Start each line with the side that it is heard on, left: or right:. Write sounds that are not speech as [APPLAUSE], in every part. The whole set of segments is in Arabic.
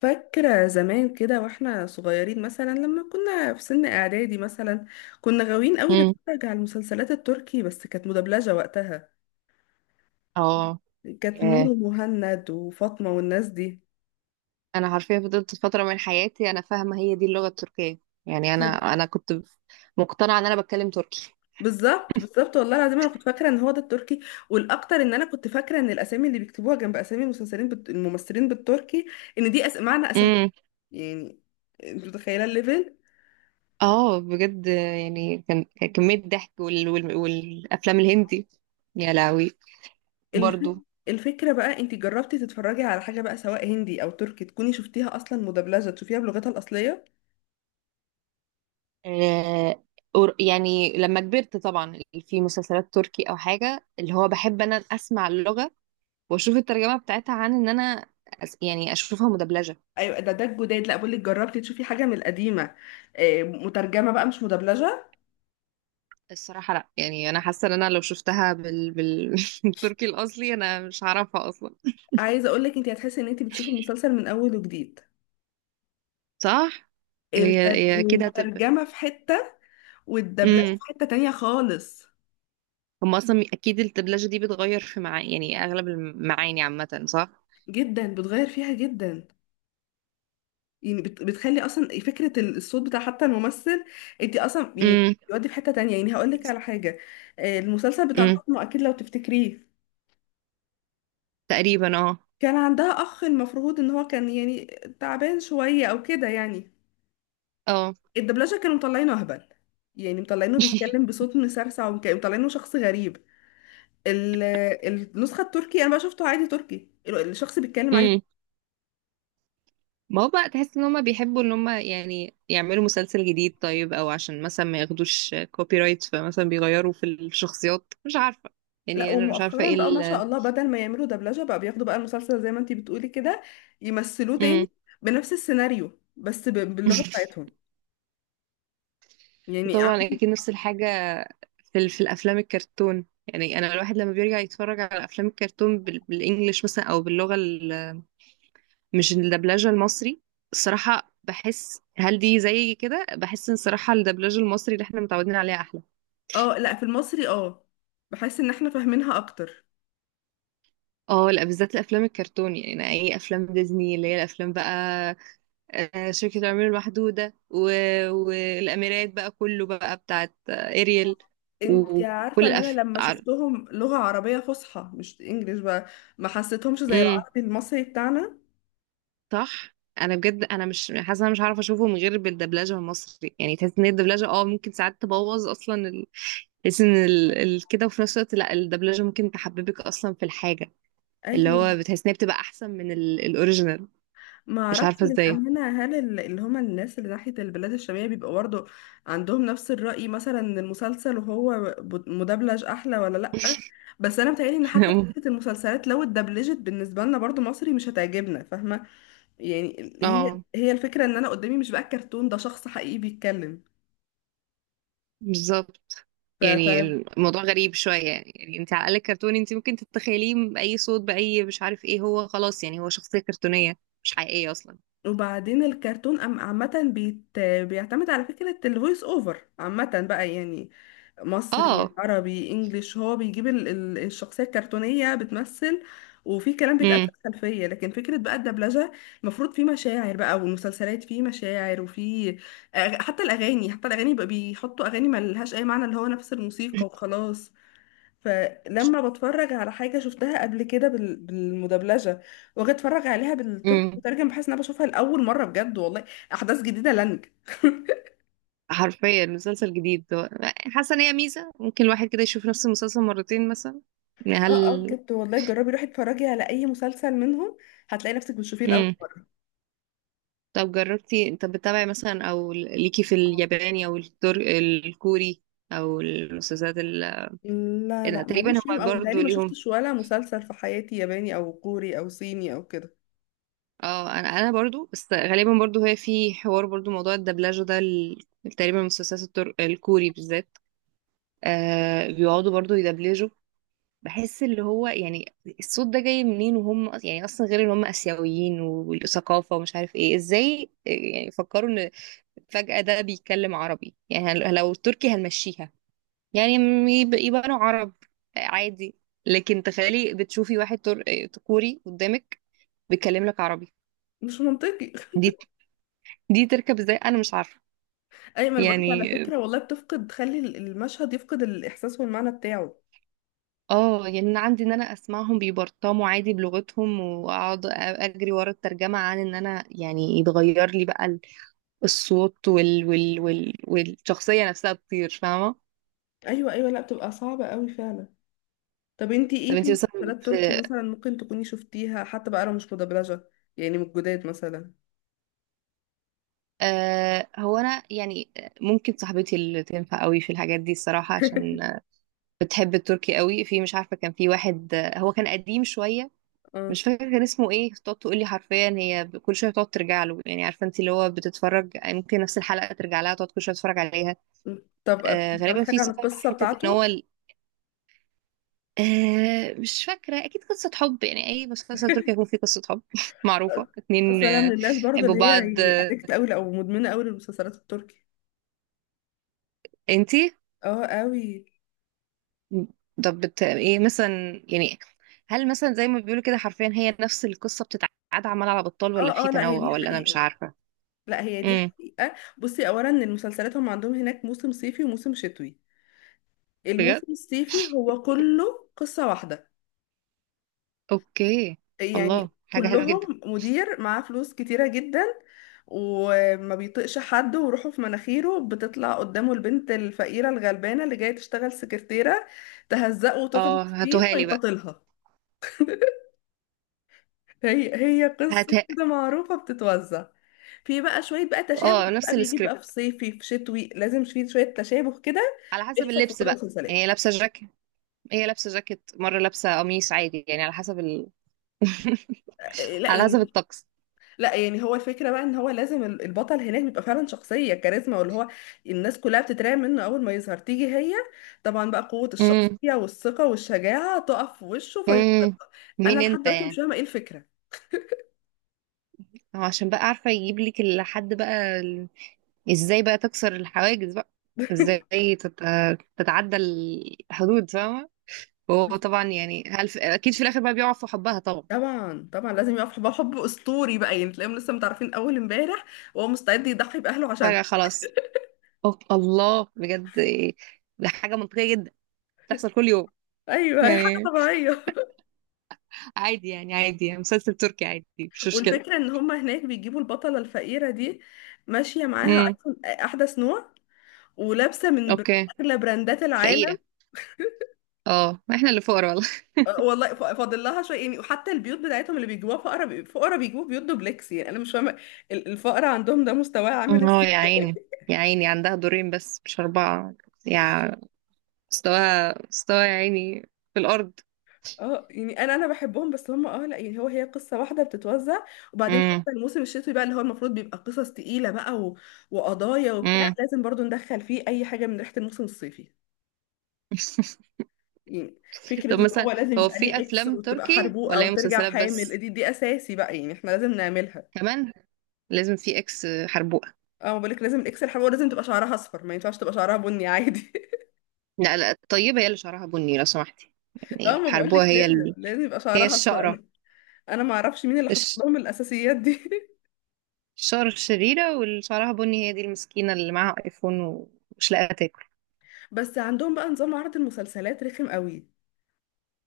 left: فاكرة زمان كده واحنا صغيرين مثلا، لما كنا في سن اعدادي مثلا كنا غاويين قوي
right: امم.
left: نتفرج على المسلسلات التركي، بس كانت مدبلجة وقتها.
right: اه.
left: كانت نور
right: ياه.
left: ومهند وفاطمة والناس دي.
right: انا حرفيا فضلت فتره من حياتي انا فاهمه هي دي اللغه التركيه. يعني انا
left: ف-
right: انا كنت مقتنعه ان انا بتكلم تركي.
left: بالظبط بالظبط والله العظيم انا كنت فاكرة ان هو ده التركي. والاكتر ان انا كنت فاكرة ان الاسامي اللي بيكتبوها جنب اسامي الممثلين بالتركي ان دي معنى اسامي.
right: امم.
left: يعني انت متخيلة الليفل.
right: اه. بجد يعني كان كميه ضحك والافلام الهندي. يا لهوي.
left: الف...
right: برضو.
left: الفكرة بقى، انت جربتي تتفرجي على حاجة بقى سواء هندي او تركي تكوني شفتيها اصلا مدبلجة تشوفيها بلغتها الاصلية؟
right: آه... يعني لما كبرت طبعا في مسلسلات تركي او حاجه اللي هو بحب انا اسمع اللغه واشوف الترجمه بتاعتها عن ان انا يعني اشوفها مدبلجه.
left: ايوه، ده الجداد. لا، بقول لك جربتي تشوفي حاجة من القديمة آه، مترجمة بقى مش مدبلجة.
right: الصراحة لا، يعني انا حاسة ان انا لو شفتها [LAUGHS] بالتركي الاصلي انا مش هعرفها اصلا.
left: عايزة اقول لك انت هتحسي ان انت بتشوفي المسلسل من اول وجديد.
right: صح. هي هي كده هتبقى.
left: الترجمة في حتة، والدبلجة
right: امم.
left: في حتة تانية خالص.
right: هم اصلا اكيد الدبلجة دي بتغير في معاني، يعني اغلب المعاني عامة، صح.
left: جدا، بتغير فيها جدا. يعني بتخلي اصلا فكره الصوت بتاع حتى الممثل، انت اصلا يعني
right: امم.
left: يودي في حته تانية. يعني هقول لك على حاجه آه، المسلسل بتاع
right: امم.
left: فاطمه اكيد لو تفتكريه.
right: تقريبا. اه.
left: كان عندها اخ المفروض ان هو كان يعني تعبان شويه او كده. يعني
right: اه.
left: الدبلجه كانوا مطلعينه اهبل، يعني مطلعينه بيتكلم
right: [LAUGHS]
left: بصوت مسرسع وكانوا مطلعينه شخص غريب. ال- النسخه التركي انا بقى شفته عادي تركي، الشخص بيتكلم عادي.
right: امم. ما هو بقى تحس ان هم بيحبوا ان هم يعني يعملوا مسلسل جديد طيب، او عشان مثلا ما ياخدوش كوبي رايت فمثلا بيغيروا في الشخصيات، مش عارفة،
left: لا،
right: يعني انا مش عارفة ايه
left: ومؤخرا بقى ما شاء
right: ال.
left: الله بدل ما يعملوا دبلجة بقى بياخدوا بقى المسلسل زي ما انتي بتقولي كده يمثلوه تاني
right: امم.
left: بنفس السيناريو بس باللغة
right: [LAUGHS]
left: بتاعتهم. يعني عم-
right: وطبعا اكيد نفس الحاجه في في الافلام الكرتون، يعني انا الواحد لما بيرجع يتفرج على افلام الكرتون بالانجلش مثلا، او باللغه مش الدبلجه المصري. الصراحه بحس هل دي زي كده، بحس ان الصراحه الدبلجه المصري اللي احنا متعودين عليها احلى.
left: اه لا، في المصري اه. بحس ان احنا فاهمينها اكتر.
right: اه لا، بالذات الافلام الكرتون، يعني اي افلام ديزني اللي هي الافلام بقى، شركه العمير المحدوده والاميرات بقى، كله بقى بتاعت اريل.
left: انتي عارفة
right: وكل
left: ان انا لما
right: عارف.
left: شفتهم لغة عربية فصحى مش انجليش بقى ما حسيتهمش زي العربي المصري بتاعنا.
right: صح. انا بجد انا مش حاسه انا مش هعرف اشوفه من غير بالدبلجه المصري. يعني تحس ان هي الدبلجه ممكن ساعات تبوظ اصلا تحس ان كده. وفي نفس الوقت لا، الدبلجه ممكن تحببك اصلا في الحاجه، اللي
left: ايوه،
right: هو بتحس ان هي بتبقى احسن من الاوريجينال.
left: ما
right: مش
left: اعرفش
right: عارفه ازاي.
left: للامانه هل اللي هما الناس اللي ناحيه البلاد الشاميه بيبقى برضه عندهم نفس الراي، مثلا إن المسلسل وهو مدبلج احلى ولا لا. بس انا متهيألي ان حتى فكره
right: [LAUGHS]
left: المسلسلات لو اتدبلجت بالنسبه لنا برضه مصري مش هتعجبنا، فاهمه؟ يعني هي
right: اه
left: هي الفكره ان انا قدامي مش بقى كرتون، ده شخص حقيقي بيتكلم.
right: بالظبط. يعني الموضوع غريب شويه، يعني يعني انت على الاقل كرتوني، انت ممكن تتخيليه باي صوت باي، مش عارف ايه، هو خلاص يعني هو شخصيه كرتونيه مش حقيقيه اصلا.
left: وبعدين الكرتون عامة بيعتمد على فكرة الفويس اوفر عامة بقى. يعني مصري،
right: اه.
left: عربي، انجليش هو بيجيب الشخصية الكرتونية بتمثل وفي كلام بيتقال
right: امم.
left: في الخلفية، لكن فكرة بقى الدبلجة، المفروض في مشاعر بقى، والمسلسلات في مشاعر وفي حتى الأغاني، حتى الأغاني بقى بيحطوا أغاني ملهاش أي معنى، اللي هو نفس الموسيقى وخلاص. فلما بتفرج على حاجة شفتها قبل كده بالمدبلجة واجي اتفرج عليها بالتركي
right: [LAUGHS]
left: مترجم بحس ان انا بشوفها لأول مرة بجد والله. أحداث جديدة لنج. [LAUGHS]
right: حرفيا مسلسل جديد حاسه ان هي ميزه، ممكن الواحد كده يشوف نفس المسلسل مرتين مثلا، يعني هل.
left: اه اه بجد والله، جربي روحي اتفرجي على أي مسلسل منهم هتلاقي نفسك بتشوفيه لأول
right: امم.
left: مرة.
right: طب بتتابعي مثلا، او ليكي في الياباني او الكوري، او المسلسلات
left: لا
right: أنا
left: لا،
right: تقريبا
left: ماليش فيهم
right: هم
left: أوي،
right: برضو
left: متهيألي ما
right: ليهم.
left: شفتش ولا مسلسل في حياتي ياباني أو كوري أو صيني أو كده.
right: اه انا برضو، بس غالبا برضو هي في حوار برضو موضوع الدبلجه ده تقريبا المسلسلات الكوري بالذات. بيقعدوا برضو يدبلجوا، بحس اللي هو يعني الصوت ده جاي منين، وهم يعني اصلا، غير ان هم اسيويين والثقافه ومش عارف ايه، ازاي يعني فكروا ان فجاه ده بيتكلم عربي؟ يعني لو التركي هنمشيها، يعني يبقوا عرب عادي. لكن تخيلي بتشوفي واحد كوري قدامك بيتكلم لك عربي.
left: مش منطقي.
right: دي دي تركب ازاي؟ انا مش عارفه.
left: [LAUGHS] أي ما أنا بقولك، على
right: يعني
left: فكرة والله بتفقد، تخلي المشهد يفقد الإحساس والمعنى بتاعه.
right: اه، يعني انا عندي ان انا اسمعهم بيبرطموا عادي بلغتهم، واقعد اجري ورا الترجمه عن ان انا، يعني يتغير لي بقى الصوت والشخصية نفسها بتطير، فاهمة.
left: أيوه أيوه، لا بتبقى صعبة أوي فعلا. طب انتي
right: طب
left: ايه في
right: انتي مثلا
left: مسلسلات تركي
right: في
left: مثلا ممكن تكوني شفتيها حتى بقى لو مش مدبلجة؟ يعني من الجداد مثلا.
right: هو انا يعني ممكن صاحبتي اللي تنفع قوي في الحاجات دي الصراحة،
left: [LAUGHS]
right: عشان بتحب التركي قوي، في مش عارفة كان في واحد هو كان قديم شوية،
left: اه.
right: مش فاكرة كان اسمه ايه، تقعد تقول لي حرفيا، هي كل شوية تقعد ترجع له، يعني عارفة انت اللي هو بتتفرج، يعني ممكن نفس الحلقة ترجع لها تقعد كل شوية تتفرج عليها.
left: طب بتعرفي
right: غالبا في
left: حاجة عن القصة
right: حتة ان هو
left: بتاعته؟
right: مش فاكرة. أكيد قصة حب، يعني أي مسلسل تركي
left: [LAUGHS]
right: هيكون فيه قصة حب. [LAUGHS] معروفة، اتنين
left: اصلا انا من الناس برضو
right: حبوا
left: اللي هي
right: بعض
left: يعني ادكت قوي او مدمنة قوي للمسلسلات التركي.
right: انتي.
left: اه قوي.
right: طب ايه مثلا يعني؟ هل مثلا زي ما بيقولوا كده، حرفيا هي نفس القصة بتتعاد عمال على بطال، ولا
left: اه
right: في
left: اه لا، هي
right: تنوع،
left: دي
right: ولا أنا مش
left: حقيقة.
right: عارفة.
left: لا هي دي
right: امم.
left: حقيقة. بصي، اولا ان المسلسلات هم عندهم هناك موسم صيفي وموسم شتوي.
right: بجد؟
left: الموسم الصيفي هو كله قصة واحدة،
right: أوكي.
left: يعني
right: الله، حاجة حلوة جدا.
left: كلهم مدير معاه فلوس كتيرة جدا وما بيطقش حد وروحه في مناخيره، بتطلع قدامه البنت الفقيرة الغلبانة اللي جاية تشتغل سكرتيرة تهزقه
right: اه
left: وتغلط فيه
right: هاتوها لي بقى.
left: فيتطلها. [LAUGHS] هي هي
right: هات.
left: قصة كده معروفة بتتوزع. في بقى شوية بقى تشابه،
right: اه،
left: ده بقى
right: نفس
left: بيجي
right: السكريبت،
left: بقى في صيفي، في شتوي لازم في شوية تشابه كده
right: على حسب
left: بيحصل في
right: اللبس
left: كل
right: بقى. يعني
left: المسلسلات.
right: هي لابسة جاكيت مرة، لابسة قميص عادي، يعني على حسب. [LAUGHS]
left: آه، لا
right: على حسب
left: يعني.
right: الطقس.
left: لا يعني هو الفكرة بقى ان هو لازم البطل هناك بيبقى فعلا شخصية كاريزما، واللي هو الناس كلها بتترعب منه اول ما يظهر. تيجي هي طبعا بقى قوة
right: امم.
left: الشخصية والثقة والشجاعة تقف في وشه
right: امم.
left: فيصدقها. انا
right: مين
left: لحد
right: انت
left: دلوقتي مش
right: يعني؟
left: فاهمة ايه الفكرة.
right: هو عشان بقى عارفه يجيب لك لحد بقى ازاي بقى تكسر الحواجز بقى؟ ازاي تتعدى الحدود، فاهمه؟ وهو طبعا يعني اكيد في الاخر بقى بيقع في حبها طبعا.
left: طبعا طبعا لازم يقف حب، حب اسطوري بقى يعني، تلاقيهم لسه متعرفين اول امبارح وهو مستعد يضحي باهله
right: فجاه
left: عشانها.
right: خلاص. أوه. الله. بجد إيه؟ ده حاجه منطقيه جدا، تحصل كل يوم،
left: ايوه هي حاجه
right: يعني
left: طبيعيه.
right: عادي، يعني عادي، يعني مسلسل تركي عادي، مش
left: [LAUGHS]
right: مشكله.
left: والفكره ان هم هناك بيجيبوا البطله الفقيره دي ماشيه معاها
right: امم.
left: ايفون احدث نوع ولابسه من
right: اوكي.
left: اغلى براندات العالم.
right: فقيره. اه، ما احنا اللي فقراء.
left: آه، والله فاضل لها شويه يعني، وحتى البيوت بتاعتهم اللي بيجيبوها فقرا فقرا بيجيبوا بيوت دوبلكس، يعني انا مش فاهمه الفقر عندهم ده مستواه عامل
right: اه
left: ازاي.
right: يا
left: [LAUGHS]
right: عيني، يا عيني، عندها دورين بس مش أربعة. يا. مستواها مستواها يا عيني في الأرض.
left: اه يعني انا بحبهم، بس هم اه لا يعني هو هي قصه واحده بتتوزع. وبعدين
right: امم.
left: حتى الموسم الشتوي بقى اللي هو المفروض بيبقى قصص تقيله بقى، و... وقضايا وبتاع،
right: امم.
left: لازم برضو ندخل فيه اي حاجه من ريحه الموسم الصيفي.
right: [LAUGHS]
left: يعني فكره
right: طب
left: ان
right: مثلا
left: هو لازم
right: هو
left: يبقى
right: في
left: ليه اكس
right: أفلام
left: وتبقى
right: تركي،
left: حربوقه
right: ولا هي
left: وترجع
right: مسلسلات
left: حامل،
right: بس؟
left: دي اساسي بقى يعني احنا لازم نعملها.
right: كمان لازم في إكس حربوقة؟
left: اه بقولك لازم الاكس الحربوقه لازم تبقى شعرها اصفر، ما ينفعش تبقى شعرها بني عادي. [LAUGHS]
right: لا لا، الطيبة هي اللي شعرها بني لو سمحتي. يعني
left: اه، ما
right: الحربوقة
left: بقولك
right: هي
left: لازم لازم يبقى
right: هي
left: شعرها اصفر.
right: الشقرة
left: انا ما اعرفش مين اللي حاطط
right: الش...
left: لهم الاساسيات دي. [LAUGHS]
right: الشقرة الشريرة، واللي شعرها بني هي دي المسكينة اللي معاها آيفون ومش لاقية تاكل.
left: بس عندهم بقى نظام عرض المسلسلات رخم قوي،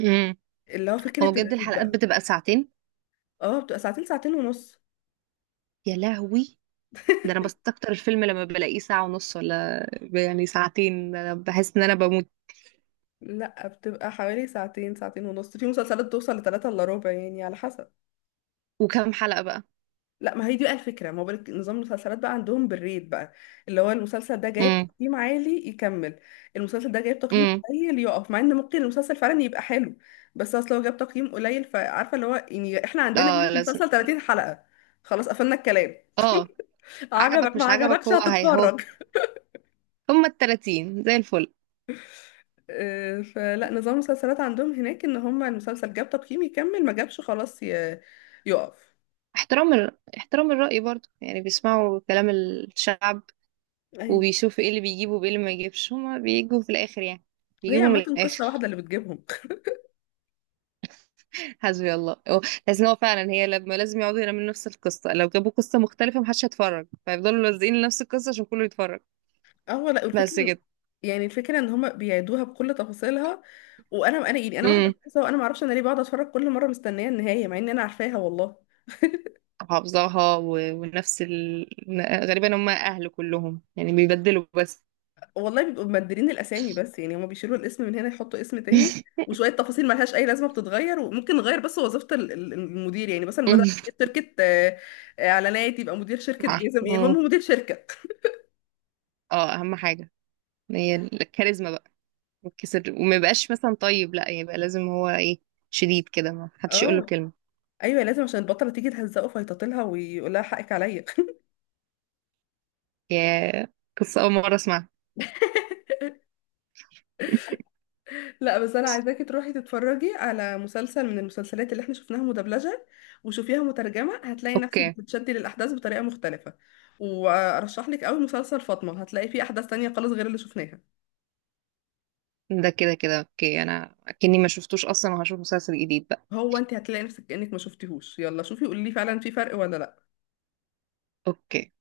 right: امم.
left: اللي هو
right: هو
left: فكرة
right: بجد
left: الريت
right: الحلقات
left: بقى.
right: بتبقى ساعتين؟
left: اه، بتبقى ساعتين، ساعتين ونص.
right: يا لهوي، ده انا بستكتر الفيلم لما بلاقيه ساعة ونص، ولا يعني ساعتين، ده أنا بحس ان انا بموت.
left: لا، بتبقى حوالي ساعتين، ساعتين ونص، في مسلسلات توصل لثلاثة الا ربع يعني على حسب.
right: وكم حلقة بقى؟
left: لا، ما هي دي بقى الفكره، ما هو بالك نظام المسلسلات بقى عندهم بالريت بقى، اللي هو المسلسل ده جايب
right: امم.
left: تقييم عالي يكمل، المسلسل ده جايب تقييم
right: امم.
left: قليل يقف، مع ان ممكن المسلسل فعلا يبقى حلو، بس اصل هو جاب تقييم قليل. فعارفه اللي هو يعني احنا عندنا هنا
right: اه لازم.
left: المسلسل 30 حلقه خلاص قفلنا الكلام،
right: اه.
left: عجبك
right: عجبك
left: ما
right: مش عجبك،
left: عجبكش
right: هو هي هو،
left: هتتفرج. [LAUGHS]
right: هما التلاتين زي الفل.
left: آه، فلا نظام المسلسلات عندهم هناك ان هم المسلسل جاب تقييم يكمل، ما جابش خلاص يقف.
right: احترام احترام الرأي برضو، يعني بيسمعوا كلام الشعب،
left: ايوه
right: وبيشوفوا ايه اللي بيجيبوا وايه اللي ما يجيبش، هما بيجوا في الاخر يعني
left: هي
right: بيجيبوا من
left: عامه قصه
right: الاخر.
left: واحده اللي بتجيبهم.
right: [LAUGHS] حسبي الله، هو لازم هو فعلا هي لما لازم يقعدوا يعملوا نفس القصة، لو جابوا قصة مختلفة محدش هيتفرج، فيفضلوا لازقين لنفس القصة عشان كله يتفرج.
left: اه لا والفكره،
right: بس كده.
left: يعني الفكره ان هما بيعيدوها بكل تفاصيلها. وانا يعني انا واحده
right: امم.
left: بحسها وانا ما اعرفش انا ليه بقعد اتفرج كل مره مستنيه النهايه مع ان انا عارفاها والله.
right: حافظاها ونفس غالبا هم اهل كلهم يعني بيبدلوا بس.
left: والله بيبقوا مبدلين الاسامي بس، يعني هما بيشيلوا الاسم من هنا يحطوا اسم تاني
right: [LAUGHS]
left: وشويه تفاصيل ملهاش اي لازمه بتتغير. وممكن نغير بس وظيفه المدير يعني، مثلا مدى
right: مم.
left: شركه آه، آه، اعلانات، يبقى مدير شركه جزم، ايه
right: مم.
left: هم مدير شركه.
right: اه، اهم حاجه هي الكاريزما بقى، يتكسر وما يبقاش مثلا طيب، لا يبقى لازم هو ايه، شديد كده ما حدش يقول له
left: اه
right: كلمه.
left: ايوه، لازم عشان البطله تيجي تهزقه فيتطلها ويقول لها حقك عليا.
right: يا. قصه اول مره اسمعها.
left: [LAUGHS] لا بس انا عايزاكي تروحي تتفرجي على مسلسل من المسلسلات اللي احنا شفناها مدبلجة وشوفيها مترجمة، هتلاقي نفسك
right: اوكي.
left: بتتشدي للاحداث بطريقة مختلفة. وارشح لك قوي مسلسل فاطمة هتلاقي فيه احداث تانية خالص غير اللي شفناها.
right: ده كده كده اوكي، انا كاني ما شفتوش اصلا وهشوف مسلسل جديد بقى.
left: هو انت هتلاقي نفسك كأنك ما شفتيهوش، يلا شوفي قولي لي فعلا في فرق ولا لا.
right: اوكي.